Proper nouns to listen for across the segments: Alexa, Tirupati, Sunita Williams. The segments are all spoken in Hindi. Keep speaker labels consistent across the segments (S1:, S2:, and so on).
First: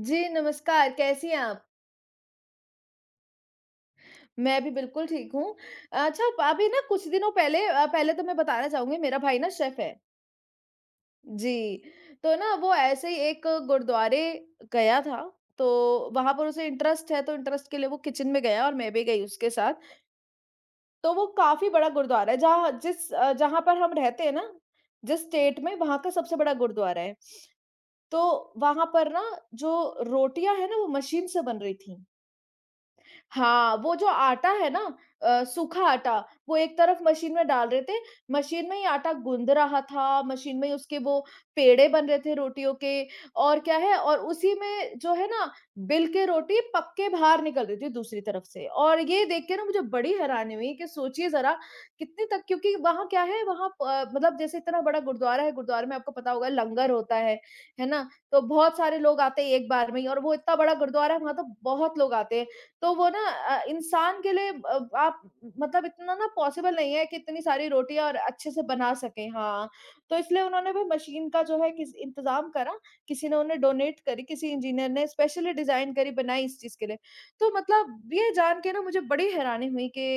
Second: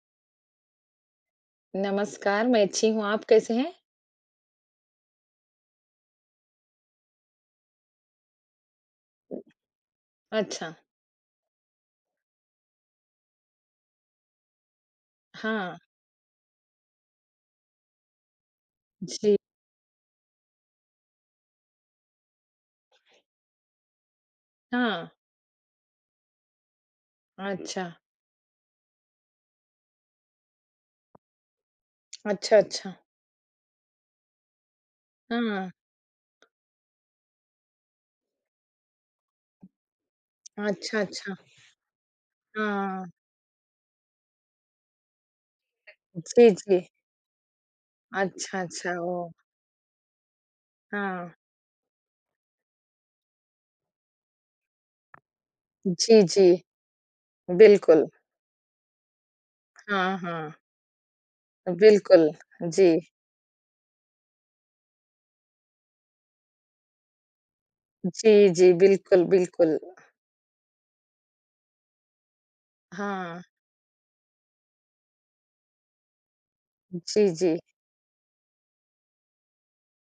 S1: जी, नमस्कार, कैसी हैं आप?
S2: नमस्कार, मैं अच्छी हूँ, आप कैसे हैं?
S1: मैं भी बिल्कुल ठीक हूँ। अच्छा, अभी ना कुछ दिनों पहले पहले तो मैं बताना चाहूँगी मेरा भाई ना शेफ़ है।
S2: अच्छा,
S1: जी, तो ना वो ऐसे ही एक गुरुद्वारे गया था,
S2: हाँ,
S1: तो वहाँ पर उसे इंटरेस्ट है, तो इंटरेस्ट के लिए वो किचन में गया और मैं भी गई
S2: जी,
S1: उसके साथ। तो वो काफ़ी बड़ा गुरुद्वारा है, जहाँ पर हम रहते हैं ना,
S2: हाँ,
S1: जिस स्टेट में, वहाँ का सबसे बड़ा गुरुद्वारा है।
S2: अच्छा,
S1: तो वहाँ पर ना जो रोटियाँ हैं ना, वो मशीन से बन रही थीं।
S2: अच्छा, अच्छा,
S1: हाँ, वो जो आटा है ना
S2: हाँ,
S1: सूखा आटा, वो एक तरफ मशीन में डाल रहे थे, मशीन में ही आटा गूँध रहा था, मशीन में ही
S2: अच्छा,
S1: उसके वो
S2: अच्छा,
S1: पेड़े बन रहे थे रोटियों के
S2: हाँ,
S1: और क्या है और उसी में जो है ना बेल के
S2: जी,
S1: रोटी
S2: जी,
S1: पक के बाहर निकल रही थी दूसरी तरफ
S2: अच्छा,
S1: से
S2: अच्छा,
S1: और ये
S2: ओह!
S1: देख के ना मुझे बड़ी हैरानी हुई कि
S2: हाँ,
S1: सोचिए ज़रा कितने तक क्योंकि वहाँ क्या है वहाँ मतलब जैसे इतना बड़ा गुरुद्वारा है, गुरुद्वारे में आपको
S2: जी,
S1: पता
S2: जी,
S1: होगा लंगर होता है ना?
S2: बिल्कुल,
S1: तो बहुत सारे लोग आते हैं एक बार में ही
S2: हाँ,
S1: और वो
S2: हाँ,
S1: इतना बड़ा गुरुद्वारा है वहाँ तो बहुत लोग
S2: बिल्कुल,
S1: आते हैं।
S2: जी,
S1: तो वो ना इंसान के लिए आप मतलब इतना ना पॉसिबल नहीं है कि इतनी सारी रोटियाँ और
S2: जी,
S1: अच्छे से
S2: जी,
S1: बना
S2: बिल्कुल,
S1: सकें, हाँ।
S2: बिल्कुल,
S1: तो इसलिए उन्होंने भी मशीन का जो है किस इंतज़ाम करा, किसी ने
S2: हाँ,
S1: उन्हें डोनेट करी, किसी इंजीनियर ने स्पेशली डिज़ाइन करी, बनाई इस चीज़ के लिए।
S2: जी,
S1: तो
S2: जी,
S1: मतलब ये जान के ना मुझे बड़ी हैरानी हुई कि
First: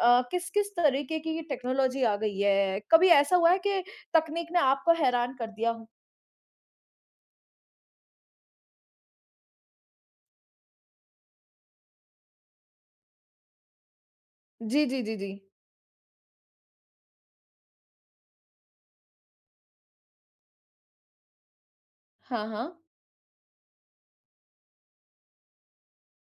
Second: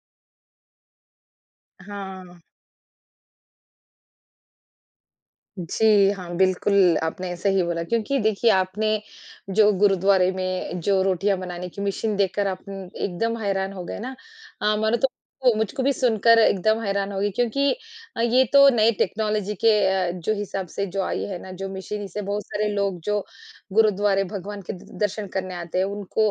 S1: किस-किस तरीके की ये टेक्नोलॉजी आ गई
S2: हाँ।
S1: है। कभी ऐसा हुआ है कि तकनीक ने आपको हैरान कर दिया
S2: जी,
S1: हो?
S2: हाँ, बिल्कुल, आपने सही बोला क्योंकि देखिए आपने जो गुरुद्वारे में जो रोटियाँ बनाने की मशीन देखकर आप एकदम हैरान हो गए ना।
S1: जी,
S2: मानो
S1: जी,
S2: तो
S1: जी, जी।
S2: वो मुझको भी सुनकर एकदम हैरान हो गई क्योंकि ये तो नई टेक्नोलॉजी के जो हिसाब से जो आई है ना, जो मशीन इससे बहुत
S1: हाँ,
S2: सारे
S1: हाँ।
S2: लोग जो गुरुद्वारे भगवान के द दर्शन करने आते हैं, उनको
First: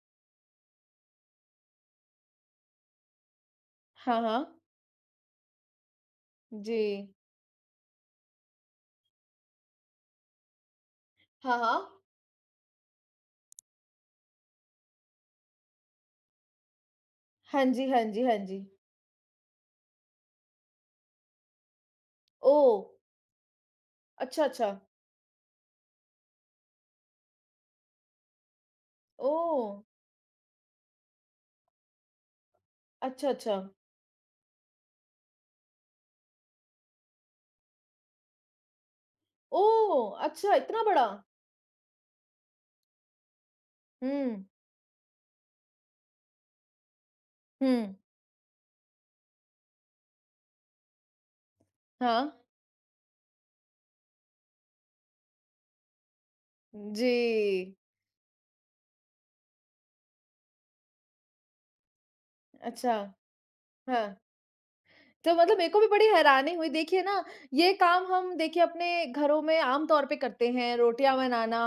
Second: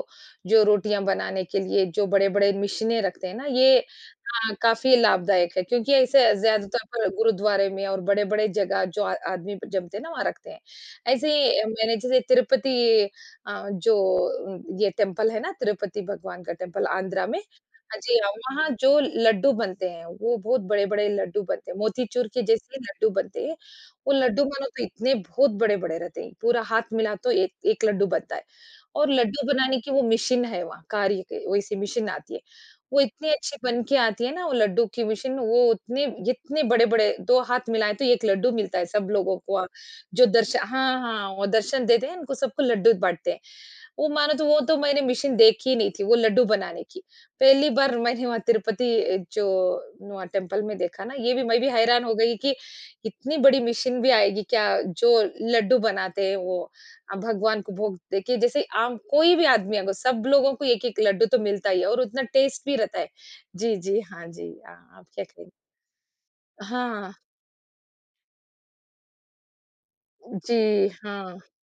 S2: जो रोटियाँ बनाने के लिए जो बड़े-बड़े मशीनें रखते हैं ना, ये
S1: हाँ,
S2: हाँ,
S1: हाँ।
S2: काफ़ी लाभदायक है क्योंकि ऐसे
S1: जी।
S2: ज़्यादातर पर गुरुद्वारे में और बड़े-बड़े जगह जो आ आदमी जमते हैं ना वहाँ रखते हैं। ऐसे
S1: हाँ,
S2: ही
S1: हाँ।
S2: मैंने जैसे तिरुपति जो ये टेम्पल है ना तिरुपति भगवान का टेम्पल आंध्रा में
S1: हाँ जी,
S2: हाँ
S1: हाँ
S2: जी,
S1: जी,
S2: हाँ,
S1: हाँ जी।
S2: वहाँ जो लड्डू बनते हैं वो बहुत बड़े-बड़े लड्डू बनते हैं, मोतीचूर के जैसे
S1: ओह!
S2: ही लड्डू बनते हैं। वो लड्डू
S1: अच्छा,
S2: मानो
S1: अच्छा।
S2: तो इतने बहुत बड़े-बड़े रहते हैं, पूरा हाथ मिला तो एक एक लड्डू बनता है और लड्डू
S1: ओह!
S2: बनाने की वो मशीन है वहाँ कार्य की वैसी मशीन आती है। वो इतनी
S1: अच्छा,
S2: अच्छी
S1: अच्छा।
S2: बन के आती है ना वो लड्डू की मशीन वो उतने इतने बड़े-बड़े 2 हाथ मिलाएँ तो 1 लड्डू मिलता है सब लोगों को
S1: ओह!
S2: जो
S1: अच्छा,
S2: दर्श
S1: इतना
S2: हाँ,
S1: बड़ा?
S2: हाँ, वो दर्शन देते हैं उनको सबको लड्डू बाँटते हैं। वो मानो
S1: हुँ,
S2: तो वो तो मैंने मशीन देखी ही नहीं थी, वो लड्डू बनाने की। पहली
S1: हुँ।
S2: बार मैंने वहाँ तिरुपति जो वहाँ टेम्पल में देखा ना, ये भी मैं भी हैरान हो
S1: हाँ।
S2: गई कि इतनी बड़ी मशीन भी आएगी क्या? जो लड्डू बनाते हैं वो
S1: जी।
S2: भगवान को भोग देखिए जैसे आम कोई भी आदमी अगर सब लोगों को 1-1 लड्डू तो मिलता ही है और उतना टेस्ट भी
S1: अच्छा,
S2: रहता है। जी, जी,
S1: हाँ।
S2: हाँ जी, हाँ, आप क्या
S1: तो
S2: कहेंगे?
S1: मतलब मेरे को भी बड़ी हैरानी हुई देखिए
S2: हाँ,
S1: ना, ये काम हम देखिए अपने घरों में आम तौर पे करते
S2: जी,
S1: हैं, रोटियां
S2: हाँ,
S1: बनाना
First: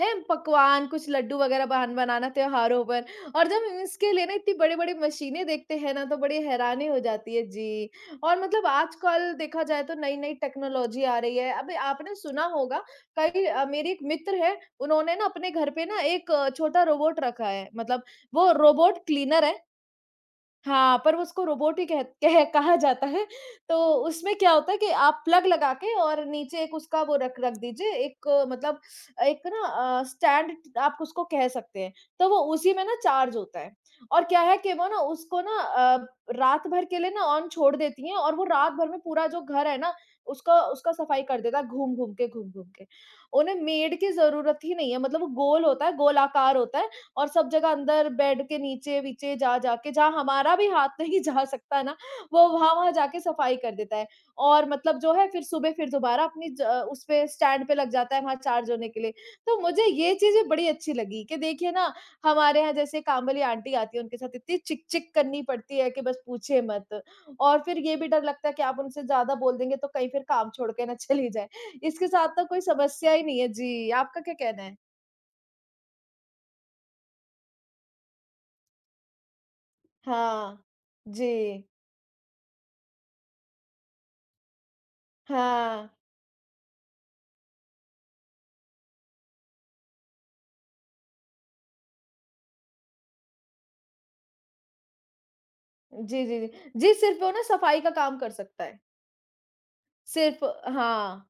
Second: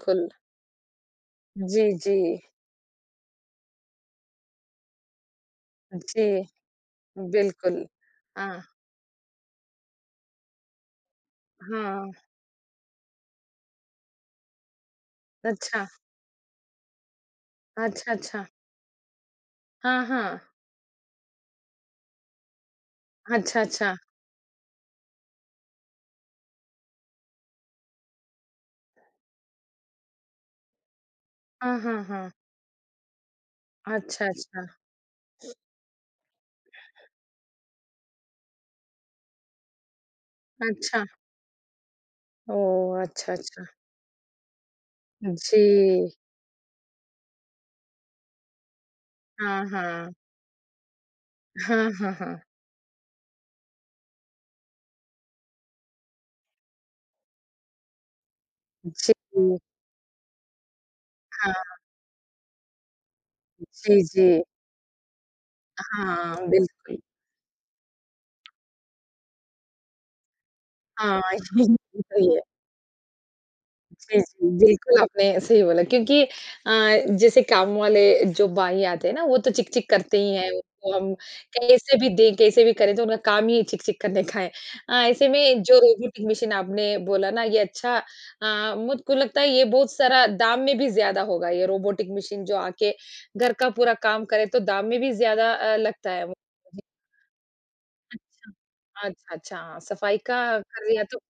S1: है, पकवान कुछ लड्डू वगैरह
S2: जी,
S1: बन
S2: जी,
S1: बनाना त्योहारों पर। और जब हम इसके लिए ना इतनी बड़ी बड़ी मशीनें देखते हैं ना, तो
S2: जी,
S1: बड़ी हैरानी हो जाती है
S2: बिल्कुल।
S1: जी। और
S2: हाँ,
S1: मतलब आजकल देखा जाए तो नई नई टेक्नोलॉजी आ रही है। अभी
S2: हाँ,
S1: आपने सुना होगा, कई मेरी एक मित्र है, उन्होंने ना अपने घर पे
S2: अच्छा।
S1: ना एक छोटा रोबोट रखा है, मतलब
S2: अच्छा, अच्छा।
S1: वो रोबोट क्लीनर है।
S2: हाँ, हाँ।
S1: हाँ, पर उसको रोबोट ही कह कह कहा जाता है।
S2: अच्छा,
S1: तो
S2: अच्छा।
S1: उसमें क्या होता है कि आप प्लग लगा के और नीचे एक उसका वो रख रख दीजिए, एक मतलब एक ना स्टैंड आप उसको कह
S2: हाँ,
S1: सकते हैं।
S2: हाँ,
S1: तो
S2: हाँ।
S1: वो उसी में ना चार्ज होता है
S2: अच्छा,
S1: और क्या है
S2: अच्छा।
S1: कि वो ना उसको ना रात भर के लिए ना ऑन छोड़ देती हैं और वो रात भर में पूरा जो घर है ना, उसका उसका
S2: अच्छा।
S1: सफाई कर देता है घूम-घूम के।
S2: ओह! अच्छा,
S1: उन्हें
S2: अच्छा।
S1: मेड की ज़रूरत ही नहीं है, मतलब वो
S2: जी।
S1: गोल होता है, गोलाकार होता है और सब जगह अंदर बेड के नीचे-वीचे
S2: हाँ,
S1: जा-जा के, जहाँ
S2: हाँ।
S1: हमारा भी हाथ नहीं जा सकता
S2: हाँ,
S1: ना,
S2: हाँ, हाँ।
S1: वो वहाँ-वहाँ जाके सफाई कर देता है। और मतलब जो है फिर सुबह फिर दोबारा अपनी उस पे स्टैंड पे लग जाता है वहाँ चार्ज होने के लिए।
S2: जी।
S1: तो मुझे ये चीज़ें बड़ी अच्छी लगी कि
S2: हाँ,
S1: देखिए ना, हमारे यहाँ जैसे काम वाली आंटी आती
S2: जी,
S1: है, उनके
S2: जी।
S1: साथ इतनी चिक-चिक करनी पड़ती है कि बस
S2: हाँ,
S1: पूछिए
S2: बिल्कुल।
S1: मत। और फिर ये भी डर लगता है कि आप उनसे ज़्यादा बोल देंगे तो कहीं फिर काम छोड़ के ना
S2: हाँ,
S1: चली जाएँ।
S2: ये
S1: इसके साथ
S2: तो है।
S1: तो कोई समस्या ही नहीं है। जी,
S2: जी,
S1: आपका क्या
S2: जी,
S1: कहना है?
S2: बिल्कुल आपने सही बोला क्योंकि जैसे काम वाले जो भाई आते हैं ना वो तो चिक-चिक करते ही हैं,
S1: हाँ।
S2: उनको हम
S1: जी।
S2: कैसे भी दें, कैसे भी करें तो उनका काम ही चिक-चिक करने का है। ऐसे में जो
S1: हाँ।
S2: रोबोटिक मशीन आपने बोला ना ये अच्छा मुझको लगता है ये बहुत सारा दाम में भी ज़्यादा होगा ये रोबोटिक मशीन जो आके घर का पूरा काम करे तो दाम में भी ज़्यादा लगता
S1: जी,
S2: है।
S1: जी, जी। जी, सिर्फ़ वो ना सफाई का काम कर
S2: अच्छा।
S1: सकता है।
S2: अच्छा, अच्छा, सफाई का
S1: सिर्फ़।
S2: कर लिया तो
S1: हाँ।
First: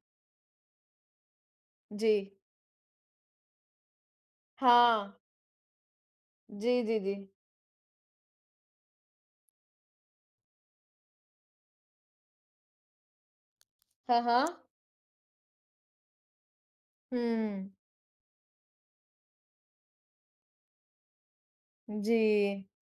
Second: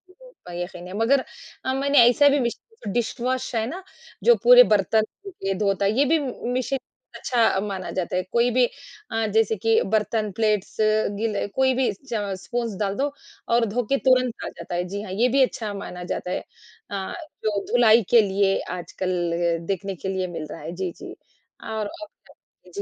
S2: यकीन है। मगर मैंने
S1: जी।
S2: ऐसा भी मिशन डिशवॉश है ना, जो पूरे बर्तन
S1: हाँ।
S2: ये धोता है, ये भी मिशन
S1: जी, जी, जी।
S2: अच्छा माना जाता है। कोई भी जैसे कि बर्तन, प्लेट्स, गिले कोई भी च स्पून्स डाल दो और धो के
S1: हाँ,
S2: तुरंत आ
S1: हाँ।
S2: जाता है। जी हाँ, ये भी अच्छा माना जाता है। अ, जो
S1: हुँ।
S2: धुलाई के लिए आजकल देखने के लिए मिल रहा है। जी, जी। और अब
S1: जी।
S2: जी,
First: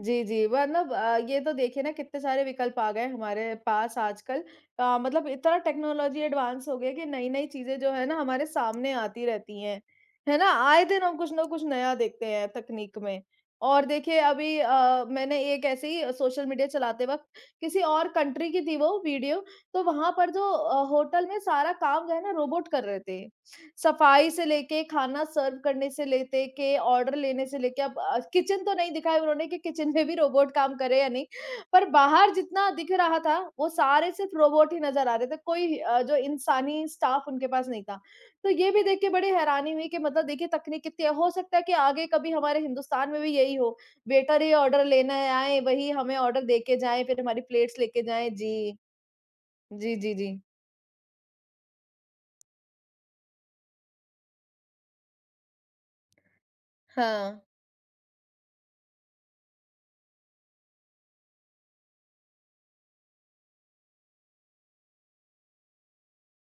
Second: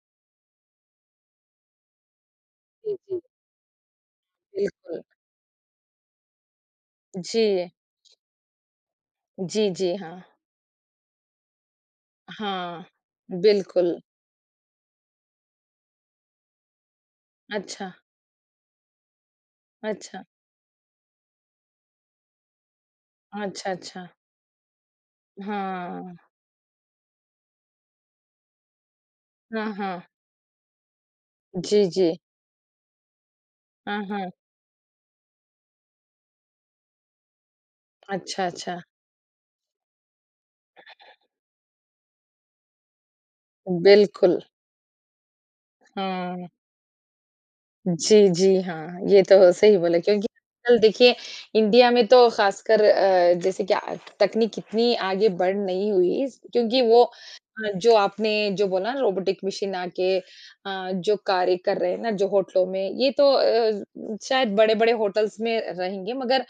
S1: जी, जी। मतलब ये तो देखिए ना, कितने सारे विकल्प आ
S2: जी,
S1: गए
S2: जी,
S1: हमारे पास आजकल।
S2: बिल्कुल।
S1: मतलब इतना टेक्नोलॉजी एडवांस हो गई है कि नई-नई
S2: जी,
S1: चीज़ें जो है ना हमारे सामने आती रहती
S2: जी,
S1: हैं।
S2: जी, हाँ।
S1: है ना? आए दिन हम कुछ ना कुछ नया देखते हैं
S2: हाँ,
S1: तकनीक में। और
S2: बिल्कुल।
S1: देखिए अभी मैंने एक ऐसे ही सोशल मीडिया चलाते वक़्त किसी
S2: अच्छा,
S1: और कंट्री की थी वो वीडियो, तो वहाँ
S2: अच्छा,
S1: पर जो होटल में सारा काम जो है ना रोबोट कर रहे थे।
S2: अच्छा, अच्छा।
S1: सफाई से लेके, खाना सर्व करने से
S2: हाँ,
S1: लेते के, ऑर्डर लेने से लेके, अब किचन तो नहीं दिखाया उन्होंने कि
S2: हाँ,
S1: किचन
S2: हाँ।
S1: में भी रोबोट काम करे या नहीं,
S2: जी,
S1: पर
S2: जी।
S1: बाहर जितना दिख रहा था वो
S2: हाँ,
S1: सारे
S2: हाँ।
S1: सिर्फ रोबोट ही नजर आ रहे थे, कोई जो इंसानी स्टाफ उनके पास नहीं था।
S2: अच्छा,
S1: तो ये
S2: अच्छा।
S1: भी देख के बड़ी हैरानी हुई कि मतलब देखिए तकनीक कितनी है। हो सकता है कि आगे कभी हमारे हिंदुस्तान में भी यही हो,
S2: बिल्कुल,
S1: वेटर ही ऑर्डर लेने आए, वही हमें ऑर्डर
S2: हाँ।
S1: दे के जाए, फिर हमारी प्लेट्स लेके
S2: जी,
S1: जाए। जी,
S2: जी, हाँ, ये तो सही
S1: जी,
S2: बोला
S1: जी,
S2: क्योंकि
S1: जी।
S2: आजकल देखिए इंडिया में तो ख़ासकर जैसे कि आ तकनीक इतनी आगे बढ़ नहीं हुई स क्योंकि वो
S1: हाँ,
S2: जो आपने जो बोला ना रोबोटिक मशीन आके जो कार्य कर रहे हैं ना, जो होटलों में, ये तो शायद बड़े-बड़े होटल्स में रहेंगे मगर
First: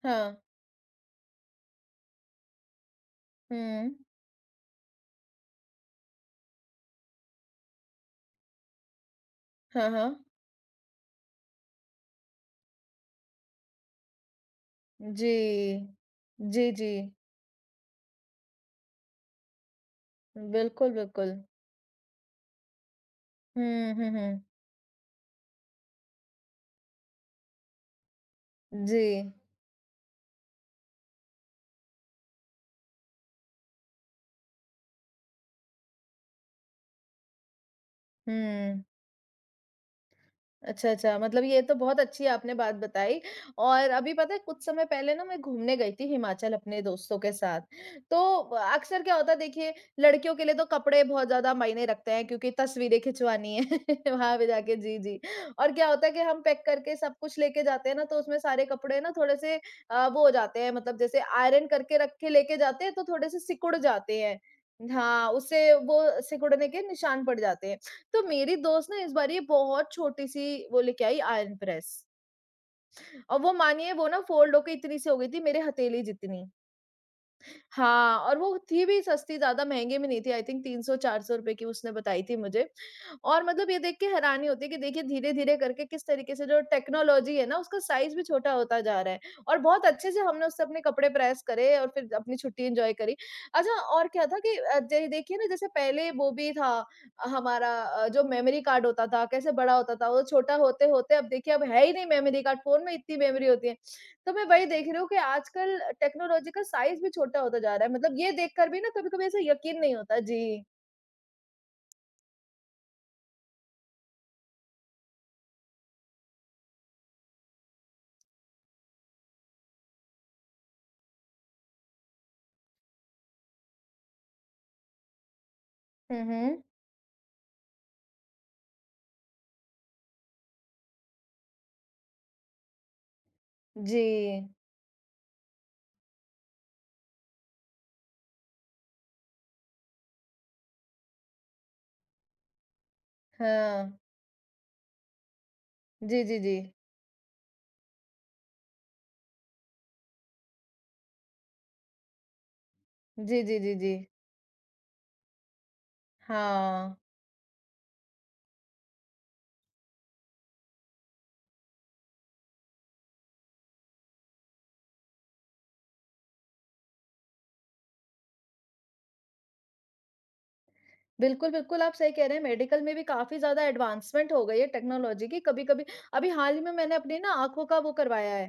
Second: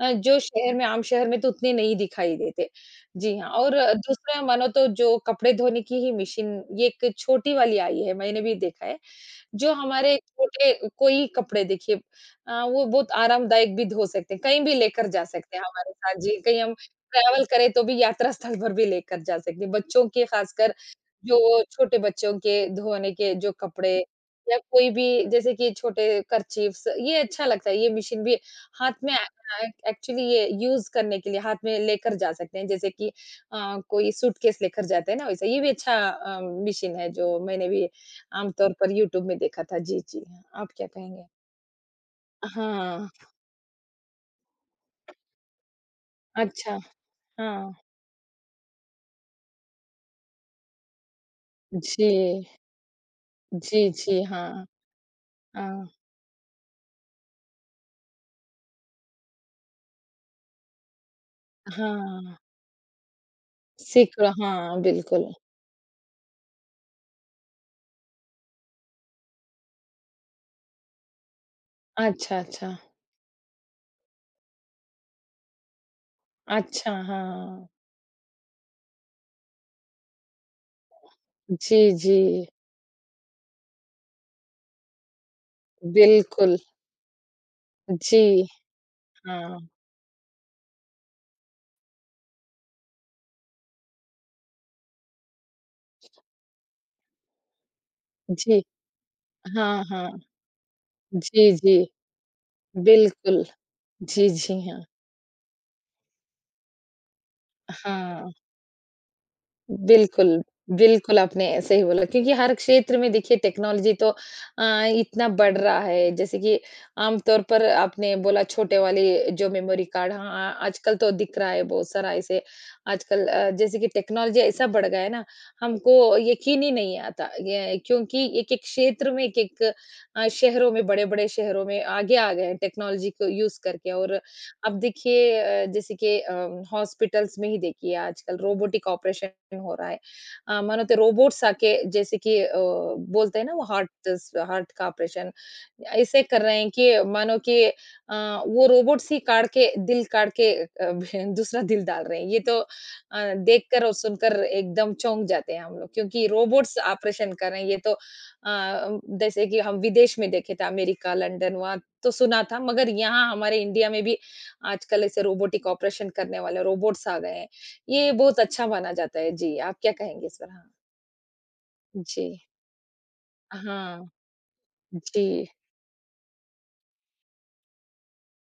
S2: जो
S1: हाँ।
S2: शहर में आम शहर में तो उतने नहीं दिखाई देते। जी हाँ, और
S1: हम्म।
S2: दूसरा मानो तो जो कपड़े धोने की ही मशीन, ये एक छोटी वाली आई है, मैंने भी देखा है। जो
S1: हाँ, हाँ।
S2: हमारे छोटे कोई कपड़े देखिए वो बहुत आरामदायक भी हो सकते हैं, कहीं भी लेकर जा
S1: जी।
S2: सकते हैं हमारे साथ जी, कहीं
S1: जी,
S2: हम
S1: जी।
S2: ट्रैवल करें तो भी यात्रा स्थल पर भी लेकर जा सकते हैं। बच्चों के खासकर
S1: बिल्कुल, बिल्कुल।
S2: जो वो छोटे बच्चों के धोने के जो
S1: हुँ,
S2: कपड़े
S1: हुँ, हुँ।
S2: या कोई भी जैसे कि छोटे कर्चीफ्स ये अच्छा लगता है ये मशीन भी हाथ
S1: जी।
S2: में एक्चुअली ये यूज करने के लिए हाथ में लेकर जा सकते हैं जैसे कि कोई सूटकेस लेकर जाते हैं ना वैसा ये भी अच्छा मशीन है जो मैंने भी आमतौर
S1: हुँ।
S2: पर यूट्यूब में देखा था जी जी हाँ, आप क्या
S1: अच्छा, अच्छा।
S2: कहेंगे
S1: मतलब ये तो बहुत अच्छी आपने बात
S2: हाँ
S1: बताई। और अभी पता है, कुछ समय पहले ना मैं घूमने गई थी हिमाचल
S2: अच्छा
S1: अपने दोस्तों के
S2: हाँ
S1: साथ। तो अक्सर क्या होता है देखिए, लड़कियों के लिए तो कपड़े बहुत ज़्यादा मायने रखते हैं
S2: जी
S1: क्योंकि तस्वीरें खिंचवानी है
S2: जी जी
S1: वहाँ
S2: हाँ
S1: पे जाके। जी, जी। और क्या
S2: हाँ
S1: होता है कि हम पैक करके सब कुछ लेके जाते हैं ना, तो उसमें सारे कपड़े ना थोड़े-से वो हो जाते हैं, मतलब जैसे आयरन करके रख के
S2: हाँ
S1: लेके जाते हैं तो थोड़े-से सिकुड़ जाते हैं।
S2: हाँ
S1: हाँ,
S2: बिल्कुल
S1: उससे वो सिकुड़ने के निशान पड़ जाते हैं। तो मेरी दोस्त ना इस बार ये बहुत छोटी-सी वो लेके आई आयरन प्रेस,
S2: अच्छा अच्छा
S1: और वो मानिए वो ना फ़ोल्ड होके इतनी सी हो गई थी मेरे हथेली जितनी।
S2: अच्छा, हाँ।
S1: हाँ, और वो थी भी सस्ती, ज़्यादा महँगे में नहीं थी, आई थिंक ₹300-400 की
S2: जी,
S1: उसने
S2: जी।
S1: बताई थी मुझे। और मतलब ये देख के हैरानी होती है कि देखिए धीरे-धीरे करके किस तरीके से
S2: बिल्कुल।
S1: जो टेक्नोलॉज़ी है ना उसका साइज़ भी
S2: जी,
S1: छोटा होता जा रहा है, और
S2: हाँ।
S1: बहुत अच्छे से हमने उससे अपने कपड़े प्रेस करे और फिर अपनी छुट्टी एन्जॉय करी। अच्छा, और क्या था कि अ, ज देखिए ना, जैसे पहले वो भी था हमारा जो मेमोरी
S2: जी,
S1: कार्ड होता था, कैसे बड़ा
S2: हाँ,
S1: होता था,
S2: हाँ।
S1: वो छोटा होते-होते अब
S2: जी,
S1: देखिए अब
S2: जी।
S1: है ही नहीं मेमोरी कार्ड, फ़ोन में इतनी
S2: बिल्कुल।
S1: मेमोरी होती है।
S2: जी,
S1: तो मैं
S2: जी,
S1: वही
S2: हाँ।
S1: देख रही हूँ कि आजकल टेक्नोलॉज़ी का साइज़ भी छोटा होता जा रहा है। मतलब
S2: हाँ।
S1: ये देखकर भी ना कभी-कभी ऐसा यकीन नहीं होता।
S2: बिल्कुल,
S1: जी।
S2: बिल्कुल आपने सही बोला क्योंकि हर क्षेत्र में देखिए टेक्नोलॉजी तो अ, इतना बढ़ रहा है जैसे कि आम तौर पर आपने बोला छोटे वाले जो मेमोरी कार्ड हाँ, आजकल तो दिख रहा है बहुत सारा ऐसे आजकल जैसे कि टेक्नोलॉजी ऐसा बढ़ गया है ना हमको
S1: हुँ,
S2: यकीन
S1: हुँ।
S2: ही नहीं आता ये क्योंकि एक-एक क्षेत्र में एक-एक शहरों में बड़े-बड़े शहरों में आगे आ गए हैं टेक्नोलॉजी को यूज़ करके
S1: जी।
S2: और अब देखिए जैसे कि हॉस्पिटल्स में ही देखिए आजकल रोबोटिक ऑपरेशन हो रहा है मानो तो रोबोट्स आके जैसे कि बोलते हैं ना वो
S1: हाँ।
S2: हार्ट हार्ट का ऑपरेशन ऐसे
S1: जी, जी,
S2: कर
S1: जी।
S2: रहे हैं कि मानो कि वो रोबोट्स ही काट के दिल काट के दूसरा दिल डाल रहे हैं ये तो
S1: जी, जी, जी,
S2: देखकर और
S1: जी।
S2: सुनकर एकदम चौंक जाते हैं हम लोग क्योंकि रोबोट्स
S1: हाँ।
S2: ऑपरेशन कर रहे हैं ये तो जैसे कि हम विदेश में देखे थे अमेरिका लंदन वहां तो सुना था मगर यहाँ हमारे इंडिया में भी आजकल ऐसे रोबोटिक ऑपरेशन करने वाले रोबोट्स आ गए हैं। ये बहुत अच्छा माना जाता है। जी, आप क्या कहेंगे इस पर? हाँ।
S1: बिल्कुल, बिल्कुल, आप सही
S2: जी।
S1: कह रहे हैं, मेडिकल में भी काफ़ी ज़्यादा
S2: हाँ,
S1: एडवांसमेंट हो गई है टेक्नोलॉजी की।
S2: जी।
S1: कभी-कभी अभी हाल ही में मैंने अपनी ना आँखों का वो करवाया है,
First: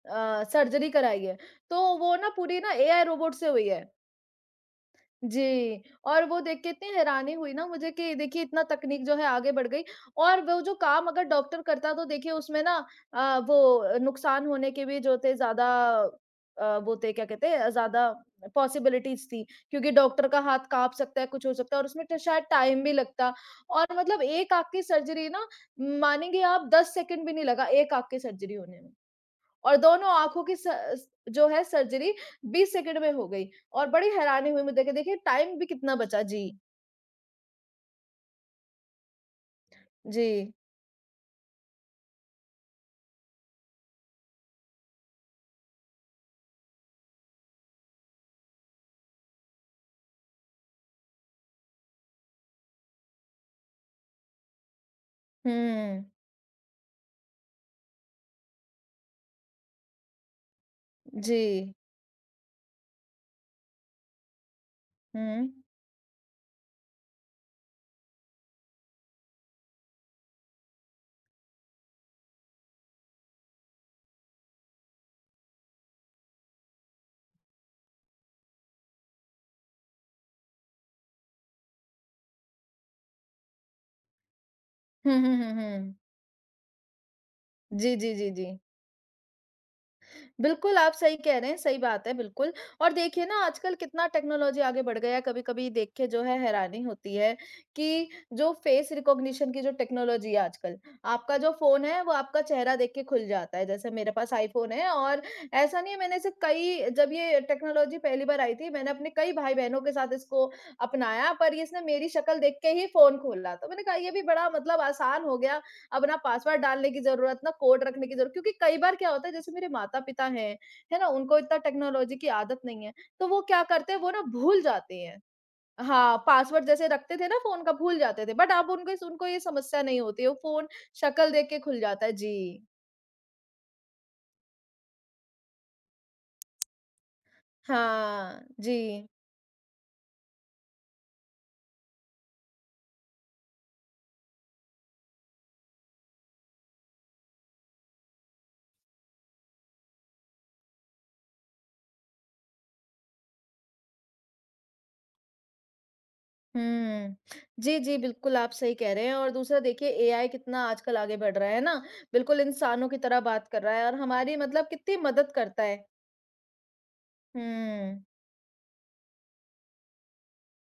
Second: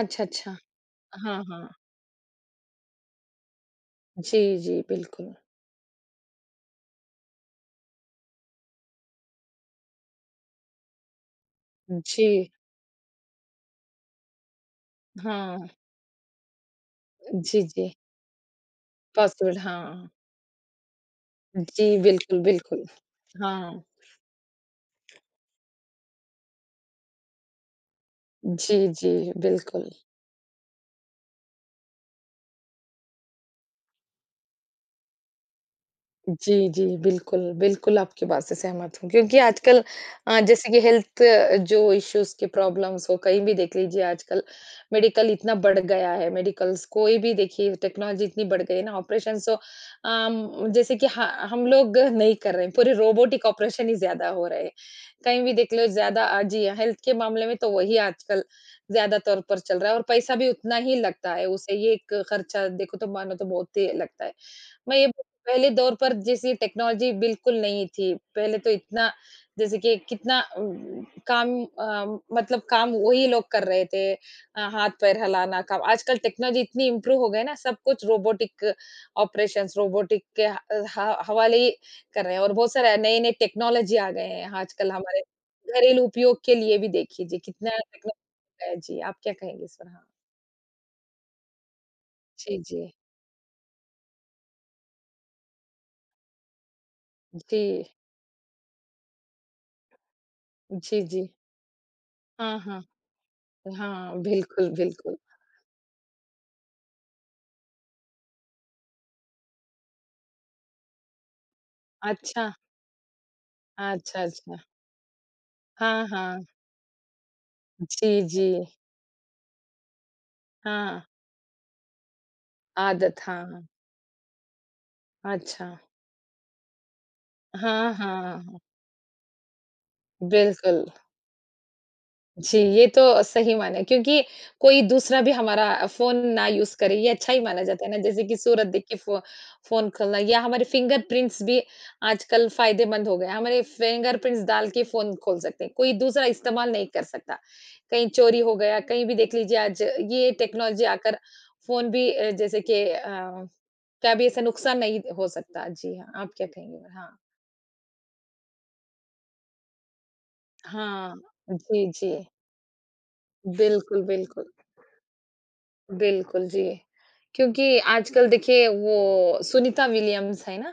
S2: अच्छा, अच्छा।
S1: सर्जरी कराई है।
S2: हाँ, हाँ।
S1: तो वो ना पूरी ना एआई रोबोट से हुई है।
S2: जी, जी, बिल्कुल।
S1: जी, और वो देख के इतनी हैरानी हुई ना मुझे कि देखिए इतना तकनीक जो है आगे बढ़ गई। और वो जो काम अगर डॉक्टर करता तो देखिए
S2: जी,
S1: उसमें ना वो नुकसान होने के भी जो थे
S2: हाँ।
S1: ज़्यादा, वो थे क्या कहते
S2: जी,
S1: हैं
S2: जी।
S1: ज़्यादा पॉसिबिलिटीज़ थी,
S2: पॉसिबल
S1: क्योंकि
S2: हाँ।
S1: डॉक्टर का हाथ काँप सकता है, कुछ हो सकता है
S2: जी,
S1: और उसमें ट
S2: बिल्कुल,
S1: शायद टाइम
S2: बिल्कुल।
S1: भी लगता।
S2: हाँ।
S1: और मतलब एक आँख की सर्जरी ना, मानेंगे आप 10 सेकंड भी नहीं लगा एक आँख की सर्जरी
S2: जी,
S1: होने में।
S2: जी,
S1: और
S2: बिल्कुल।
S1: दोनों आँखों की स स जो है सर्जरी 20 सेकंड में हो गई, और बड़ी हैरानी हुई मुझे, देखिए, देखिए टाइम भी कितना बचा। जी,
S2: जी, जी, बिल्कुल, बिल्कुल आपकी बात से सहमत हूँ क्योंकि आजकल
S1: जी।
S2: जैसे कि हेल्थ जो इश्यूज़ की प्रॉब्लम्स हो, कहीं भी देख लीजिए आजकल मेडिकल इतना बढ़ गया है, मेडिकल्स कोई भी देखिए टेक्नोलॉजी इतनी बढ़ गई है ना ऑपरेशंस तो जैसे कि ह हम लोग नहीं कर रहे हैं, पूरे रोबोटिक ऑपरेशन ही ज़्यादा हो रहे हैं। कहीं भी देख लो
S1: हुँ,
S2: ज़्यादा जी हाँ, हेल्थ के मामले में तो वही आजकल ज़्यादा तौर पर चल रहा है और पैसा भी उतना ही लगता
S1: जी।
S2: है, उसे ये एक खर्चा देखो तो मानो तो बहुत ही लगता है। मैं ये बोलूं,
S1: हुँ।
S2: पहले दौर पर जैसे टेक्नोलॉजी बिल्कुल नहीं थी। पहले तो इतना जैसे कि कितना काम मतलब काम वही लोग कर रहे थे। हाथ-पैर हिलाना काम आजकल टेक्नोलॉजी इतनी इम्प्रूव हो गए ना, सब कुछ रोबोटिक ऑपरेशंस रोबोटिक के ह ह हवाले ही कर रहे हैं और बहुत सारे नए-नए टेक्नोलॉजी आ गए हैं आजकल
S1: हुँ,
S2: हमारे
S1: हुँ, हुँ, हुँ।
S2: घरेलू उपयोग के लिए भी देख लीजिए कितना
S1: जी, जी,
S2: टेक्नोलॉजी
S1: जी, जी।
S2: जी, आप क्या कहेंगे इस पर? हाँ।
S1: बिल्कुल, आप सही कह रहे हैं, सही बात है बिल्कुल।
S2: जी, जी।
S1: और देखिए ना आजकल कितना टेक्नोलॉज़ी आगे बढ़ गया है, कभी-कभी देख के जो है हैरानी होती है
S2: जी,
S1: कि जो फ़ेस रिकॉग्निशन की जो टेक्नोलॉज़ी है आजकल,
S2: जी, जी।
S1: आपका जो फ़ोन है वो आपका
S2: हाँ,
S1: चेहरा
S2: हाँ।
S1: देख के खुल जाता है। जैसे मेरे
S2: हाँ,
S1: पास
S2: बिल्कुल,
S1: आईफ़ोन है
S2: बिल्कुल।
S1: और ऐसा नहीं है, मैंने इसे कई, जब ये टेक्नोलॉज़ी पहली बार आई थी, मैंने अपने कई भाई-बहनों के साथ इसको अपनाया, पर इसने मेरी शक्ल
S2: अच्छा,
S1: देख के ही फ़ोन खोला। तो मैंने कहा ये
S2: अच्छा,
S1: भी बड़ा
S2: अच्छा।
S1: मतलब आसान हो गया, अब
S2: हाँ,
S1: ना
S2: हाँ।
S1: पासवर्ड डालने की ज़रूरत, ना कोड रखने
S2: जी,
S1: की ज़रूरत,
S2: जी।
S1: क्योंकि कई बार क्या होता है जैसे मेरे माता-पिता हैं, है
S2: हाँ,
S1: ना? उनको इतना टेक्नोलॉजी की आदत नहीं है,
S2: आदत,
S1: तो वो क्या
S2: हाँ।
S1: करते हैं वो ना भूल जाते हैं।
S2: अच्छा। हाँ, अच्छा।
S1: हाँ, पासवर्ड जैसे रखते थे ना फ़ोन का
S2: हाँ,
S1: भूल जाते थे, बट
S2: हाँ।
S1: अब उनको ये समस्या नहीं होती है, वो फ़ोन
S2: बिल्कुल।
S1: शक्ल देख के खुल जाता है।
S2: जी,
S1: जी।
S2: ये तो सही माना क्योंकि कोई दूसरा भी हमारा फ़ोन ना यूज़ करे ये अच्छा ही माना जाता है ना, जैसे कि
S1: हाँ,
S2: सूरत देख के
S1: जी।
S2: फ़ोन खोलना या हमारे फिंगरप्रिंट्स भी आजकल फ़ायदेमंद हो गए हैं, हमारे फिंगरप्रिंट्स डाल के फ़ोन खोल सकते हैं, कोई दूसरा इस्तेमाल नहीं कर सकता। कहीं चोरी हो गया, कहीं भी देख लीजिए आज ये टेक्नोलॉजी आकर फ़ोन भी जैसे कि क्या भी ऐसा नुकसान नहीं हो सकता। जी हाँ, आप क्या कहेंगे? हाँ।
S1: हुँ। जी, जी, बिल्कुल आप सही कह रहे हैं। और दूसरा देखिए एआई कितना आजकल
S2: हाँ,
S1: आगे बढ़ रहा है ना?
S2: जी, जी।
S1: बिल्कुल इंसानों की तरह बात कर रहा है और
S2: बिल्कुल,
S1: हमारी
S2: बिल्कुल।
S1: मतलब कितनी मदद करता है।
S2: बिल्कुल, जी। क्योंकि
S1: हुँ।
S2: आजकल देखिए वो सुनीता विलियम्स है ना?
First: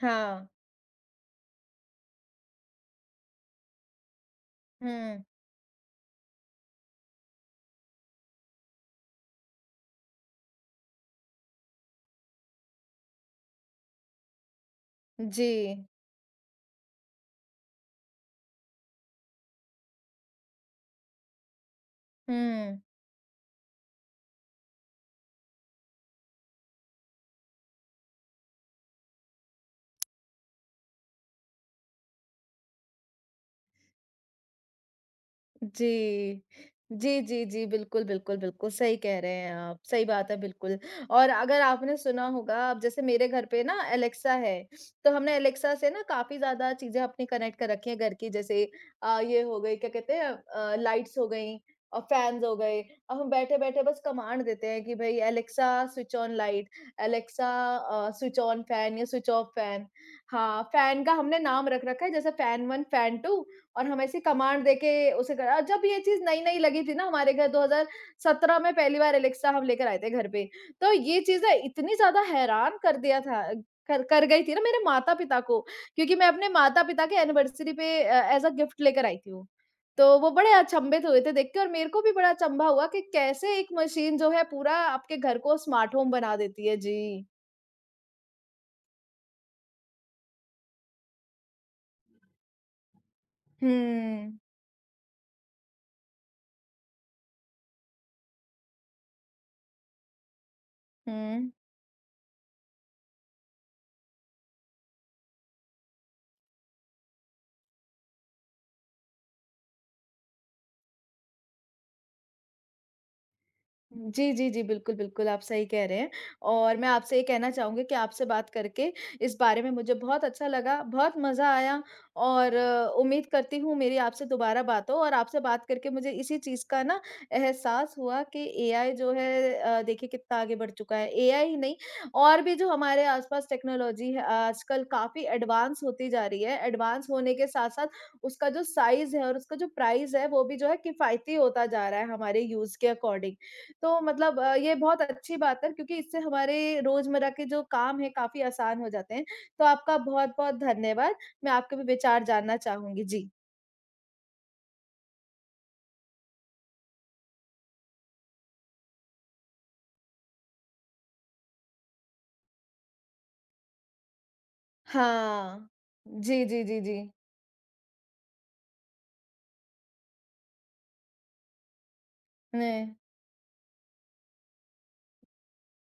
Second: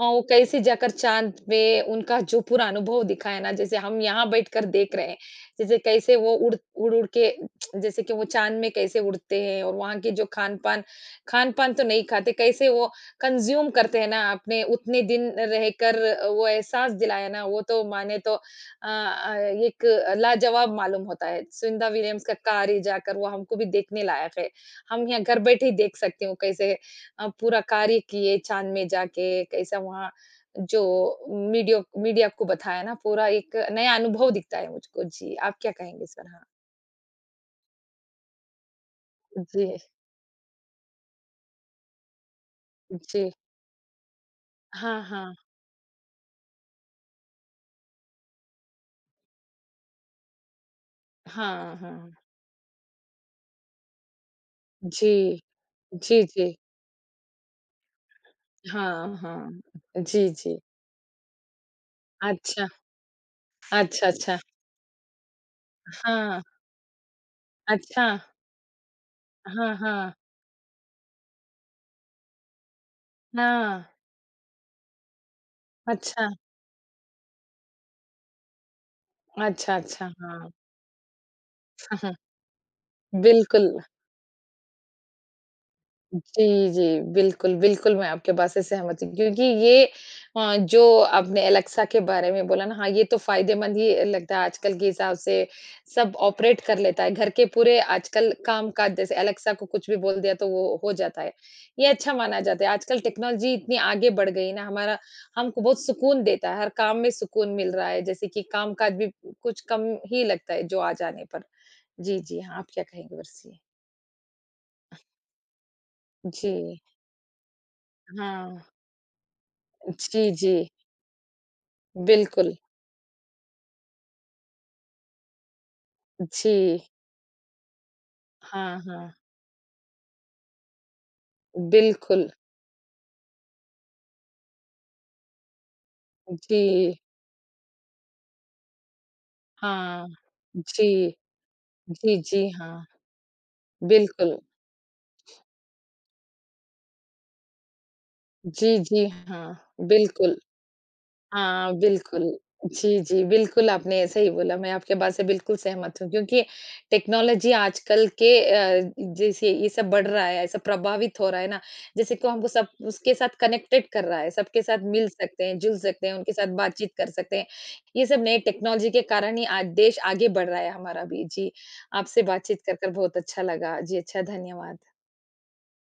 S2: वो
S1: हाँ।
S2: कैसी जाकर चाँद पे उनका जो पूरा अनुभव दिखा है ना, जैसे हम यहाँ बैठकर देख रहे हैं,
S1: हुँ,
S2: जैसे कैसे वो उड़-उड़ के जैसे कि वो चाँद में कैसे उड़ते हैं और वहाँ के जो खान-पान तो नहीं खाते, कैसे वो कंज़्यूम करते हैं ना अपने उतने दिन
S1: जी।
S2: रहकर वो एहसास दिलाया ना, वो तो माने तो अ, एक लाजवाब मालूम होता है। सुनीता विलियम्स का कार्य
S1: हुँ।
S2: जाकर वो हमको भी देखने लायक है। हम यहाँ घर बैठे ही देख सकती हूँ कैसे पूरा कार्य किए चाँद में जाके, कैसा वहाँ जो मीडियो मीडिया आपको बताया ना, पूरा एक नया अनुभव दिखता है मुझको। जी, आप क्या कहेंगे सर? हाँ।
S1: जी। जी, जी, जी। बिल्कुल, बिल्कुल, बिल्कुल, सही कह रहे हैं
S2: जी,
S1: आप, सही बात है बिल्कुल। और अगर आपने सुना होगा, अब जैसे मेरे
S2: जी।
S1: घर पे ना एलेक्सा है,
S2: हाँ,
S1: तो
S2: हाँ।
S1: हमने एलेक्सा से ना काफ़ी ज़्यादा चीज़ें अपनी कनेक्ट कर रखी हैं घर की, जैसे ये हो गई क्या कहते हैं लाइट्स हो गईं
S2: हाँ,
S1: और
S2: हाँ।
S1: फैन्स हो गए। अब हम बैठे-बैठे बस कमांड देते हैं कि
S2: जी,
S1: भई एलेक्सा स्विच
S2: जी,
S1: ऑन
S2: जी।
S1: Light, Alexa switch on fan या
S2: हाँ,
S1: स्विच
S2: हाँ।
S1: Off fan.
S2: जी, जी।
S1: हाँ, फैन का हमने नाम रख रखा है जैसे
S2: अच्छा,
S1: फैन 1, फैन 2, और हम
S2: अच्छा,
S1: ऐसी
S2: अच्छा।
S1: कमांड देके उसे करा, जब ये चीज़
S2: हाँ,
S1: नई-नई लगी थी ना हमारे घर,
S2: अच्छा।
S1: 2017 में पहली बार एलेक्सा हम
S2: हाँ,
S1: लेकर आए थे
S2: हाँ।
S1: घर पे। तो ये चीज़ ना इतनी ज़्यादा हैरान कर दिया था,
S2: हाँ।
S1: कर कर गई थी ना मेरे माता-पिता को, क्योंकि मैं
S2: अच्छा,
S1: अपने माता-पिता के एनिवर्सरी पे एज़ अ गिफ्ट लेकर आई थी वो।
S2: अच्छा, अच्छा।
S1: तो वो
S2: हाँ।
S1: बड़े अचंभित हुए थे देख के और मेरे को भी बड़ा अचंभा हुआ कि कैसे एक
S2: बिल्कुल।
S1: मशीन जो है पूरा आपके घर को स्मार्ट होम बना देती
S2: जी,
S1: है।
S2: जी।
S1: जी।
S2: बिल्कुल, बिल्कुल, मैं आपके बात से सहमत हूँ क्योंकि ये जो आपने एलेक्सा के बारे में बोला ना, हाँ, ये तो फ़ायदेमंद ही लगता
S1: हुँ।
S2: है आजकल के हिसाब से सब ऑपरेट कर लेता है। घर के पूरे आजकल काम-काज जैसे एलेक्सा को कुछ भी बोल दिया तो वो हो जाता है।
S1: हुँ।
S2: ये अच्छा माना जाता है। आजकल टेक्नोलॉज़ी इतनी आगे बढ़ गई ना हमारा हमको बहुत सुकून देता है, हर काम में सुकून मिल रहा है जैसे कि काम-काज भी कुछ कम ही लगता है जो आ जाने पर। जी, जी। हाँ, आप क्या कहेंगे इस पर?
S1: जी, जी, जी। बिल्कुल, बिल्कुल, आप सही कह रहे हैं। और
S2: जी।
S1: मैं आपसे ये कहना चाहूँगी कि आपसे बात
S2: हाँ।
S1: करके इस बारे में मुझे बहुत
S2: जी,
S1: अच्छा
S2: जी।
S1: लगा, बहुत मज़ा आया,
S2: बिल्कुल,
S1: और उम्मीद करती हूँ मेरी आपसे दोबारा बात हो। और आपसे बात करके मुझे इसी
S2: जी।
S1: चीज़ का ना एहसास हुआ कि
S2: हाँ,
S1: एआई जो
S2: हाँ।
S1: है देखिए कितना आगे बढ़ चुका है। एआई ही नहीं,
S2: बिल्कुल,
S1: और भी जो हमारे आस-पास टेक्नोलॉजी है आजकल काफ़ी एडवांस होती जा रही है।
S2: जी।
S1: एडवांस होने के साथ-साथ उसका जो साइज़ है और उसका जो
S2: हाँ।
S1: प्राइस है वो भी जो है
S2: जी,
S1: किफ़ायती होता जा रहा है
S2: जी,
S1: हमारे
S2: जी,
S1: यूज़
S2: हाँ।
S1: के अकॉर्डिंग। तो
S2: बिल्कुल।
S1: मतलब ये बहुत अच्छी बात है क्योंकि इससे हमारे रोज़मर्रा के जो काम हैं काफ़ी
S2: जी,
S1: आसान हो
S2: जी,
S1: जाते हैं।
S2: हाँ,
S1: तो आपका
S2: बिल्कुल।
S1: बहुत-बहुत धन्यवाद। मैं
S2: हाँ,
S1: आपके भी विचार
S2: बिल्कुल।
S1: जानना
S2: जी,
S1: चाहूँगी।
S2: जी,
S1: जी।
S2: बिल्कुल आपने सही बोला, मैं आपके बात से बिल्कुल सहमत हूँ क्योंकि टेक्नोलॉज़ी आजकल के जैसे ये सब बढ़ रहा है, सब प्रभावित हो रहा है ना, जैसे कि हमको सब उसके साथ कनेक्टेड कर रहा है, सबके साथ मिल सकते हैं,
S1: हाँ।
S2: जुल सकते हैं, उनके
S1: जी,
S2: साथ
S1: जी, जी,
S2: बातचीत
S1: जी।
S2: कर सकते हैं। ये सब नए टेक्नोलॉज़ी के कारण ही आज देश आगे बढ़ रहा है हमारा भी। जी, आपसे बातचीत कर
S1: हुँ।
S2: बहुत अच्छा लगा। जी, अच्छा, धन्यवाद।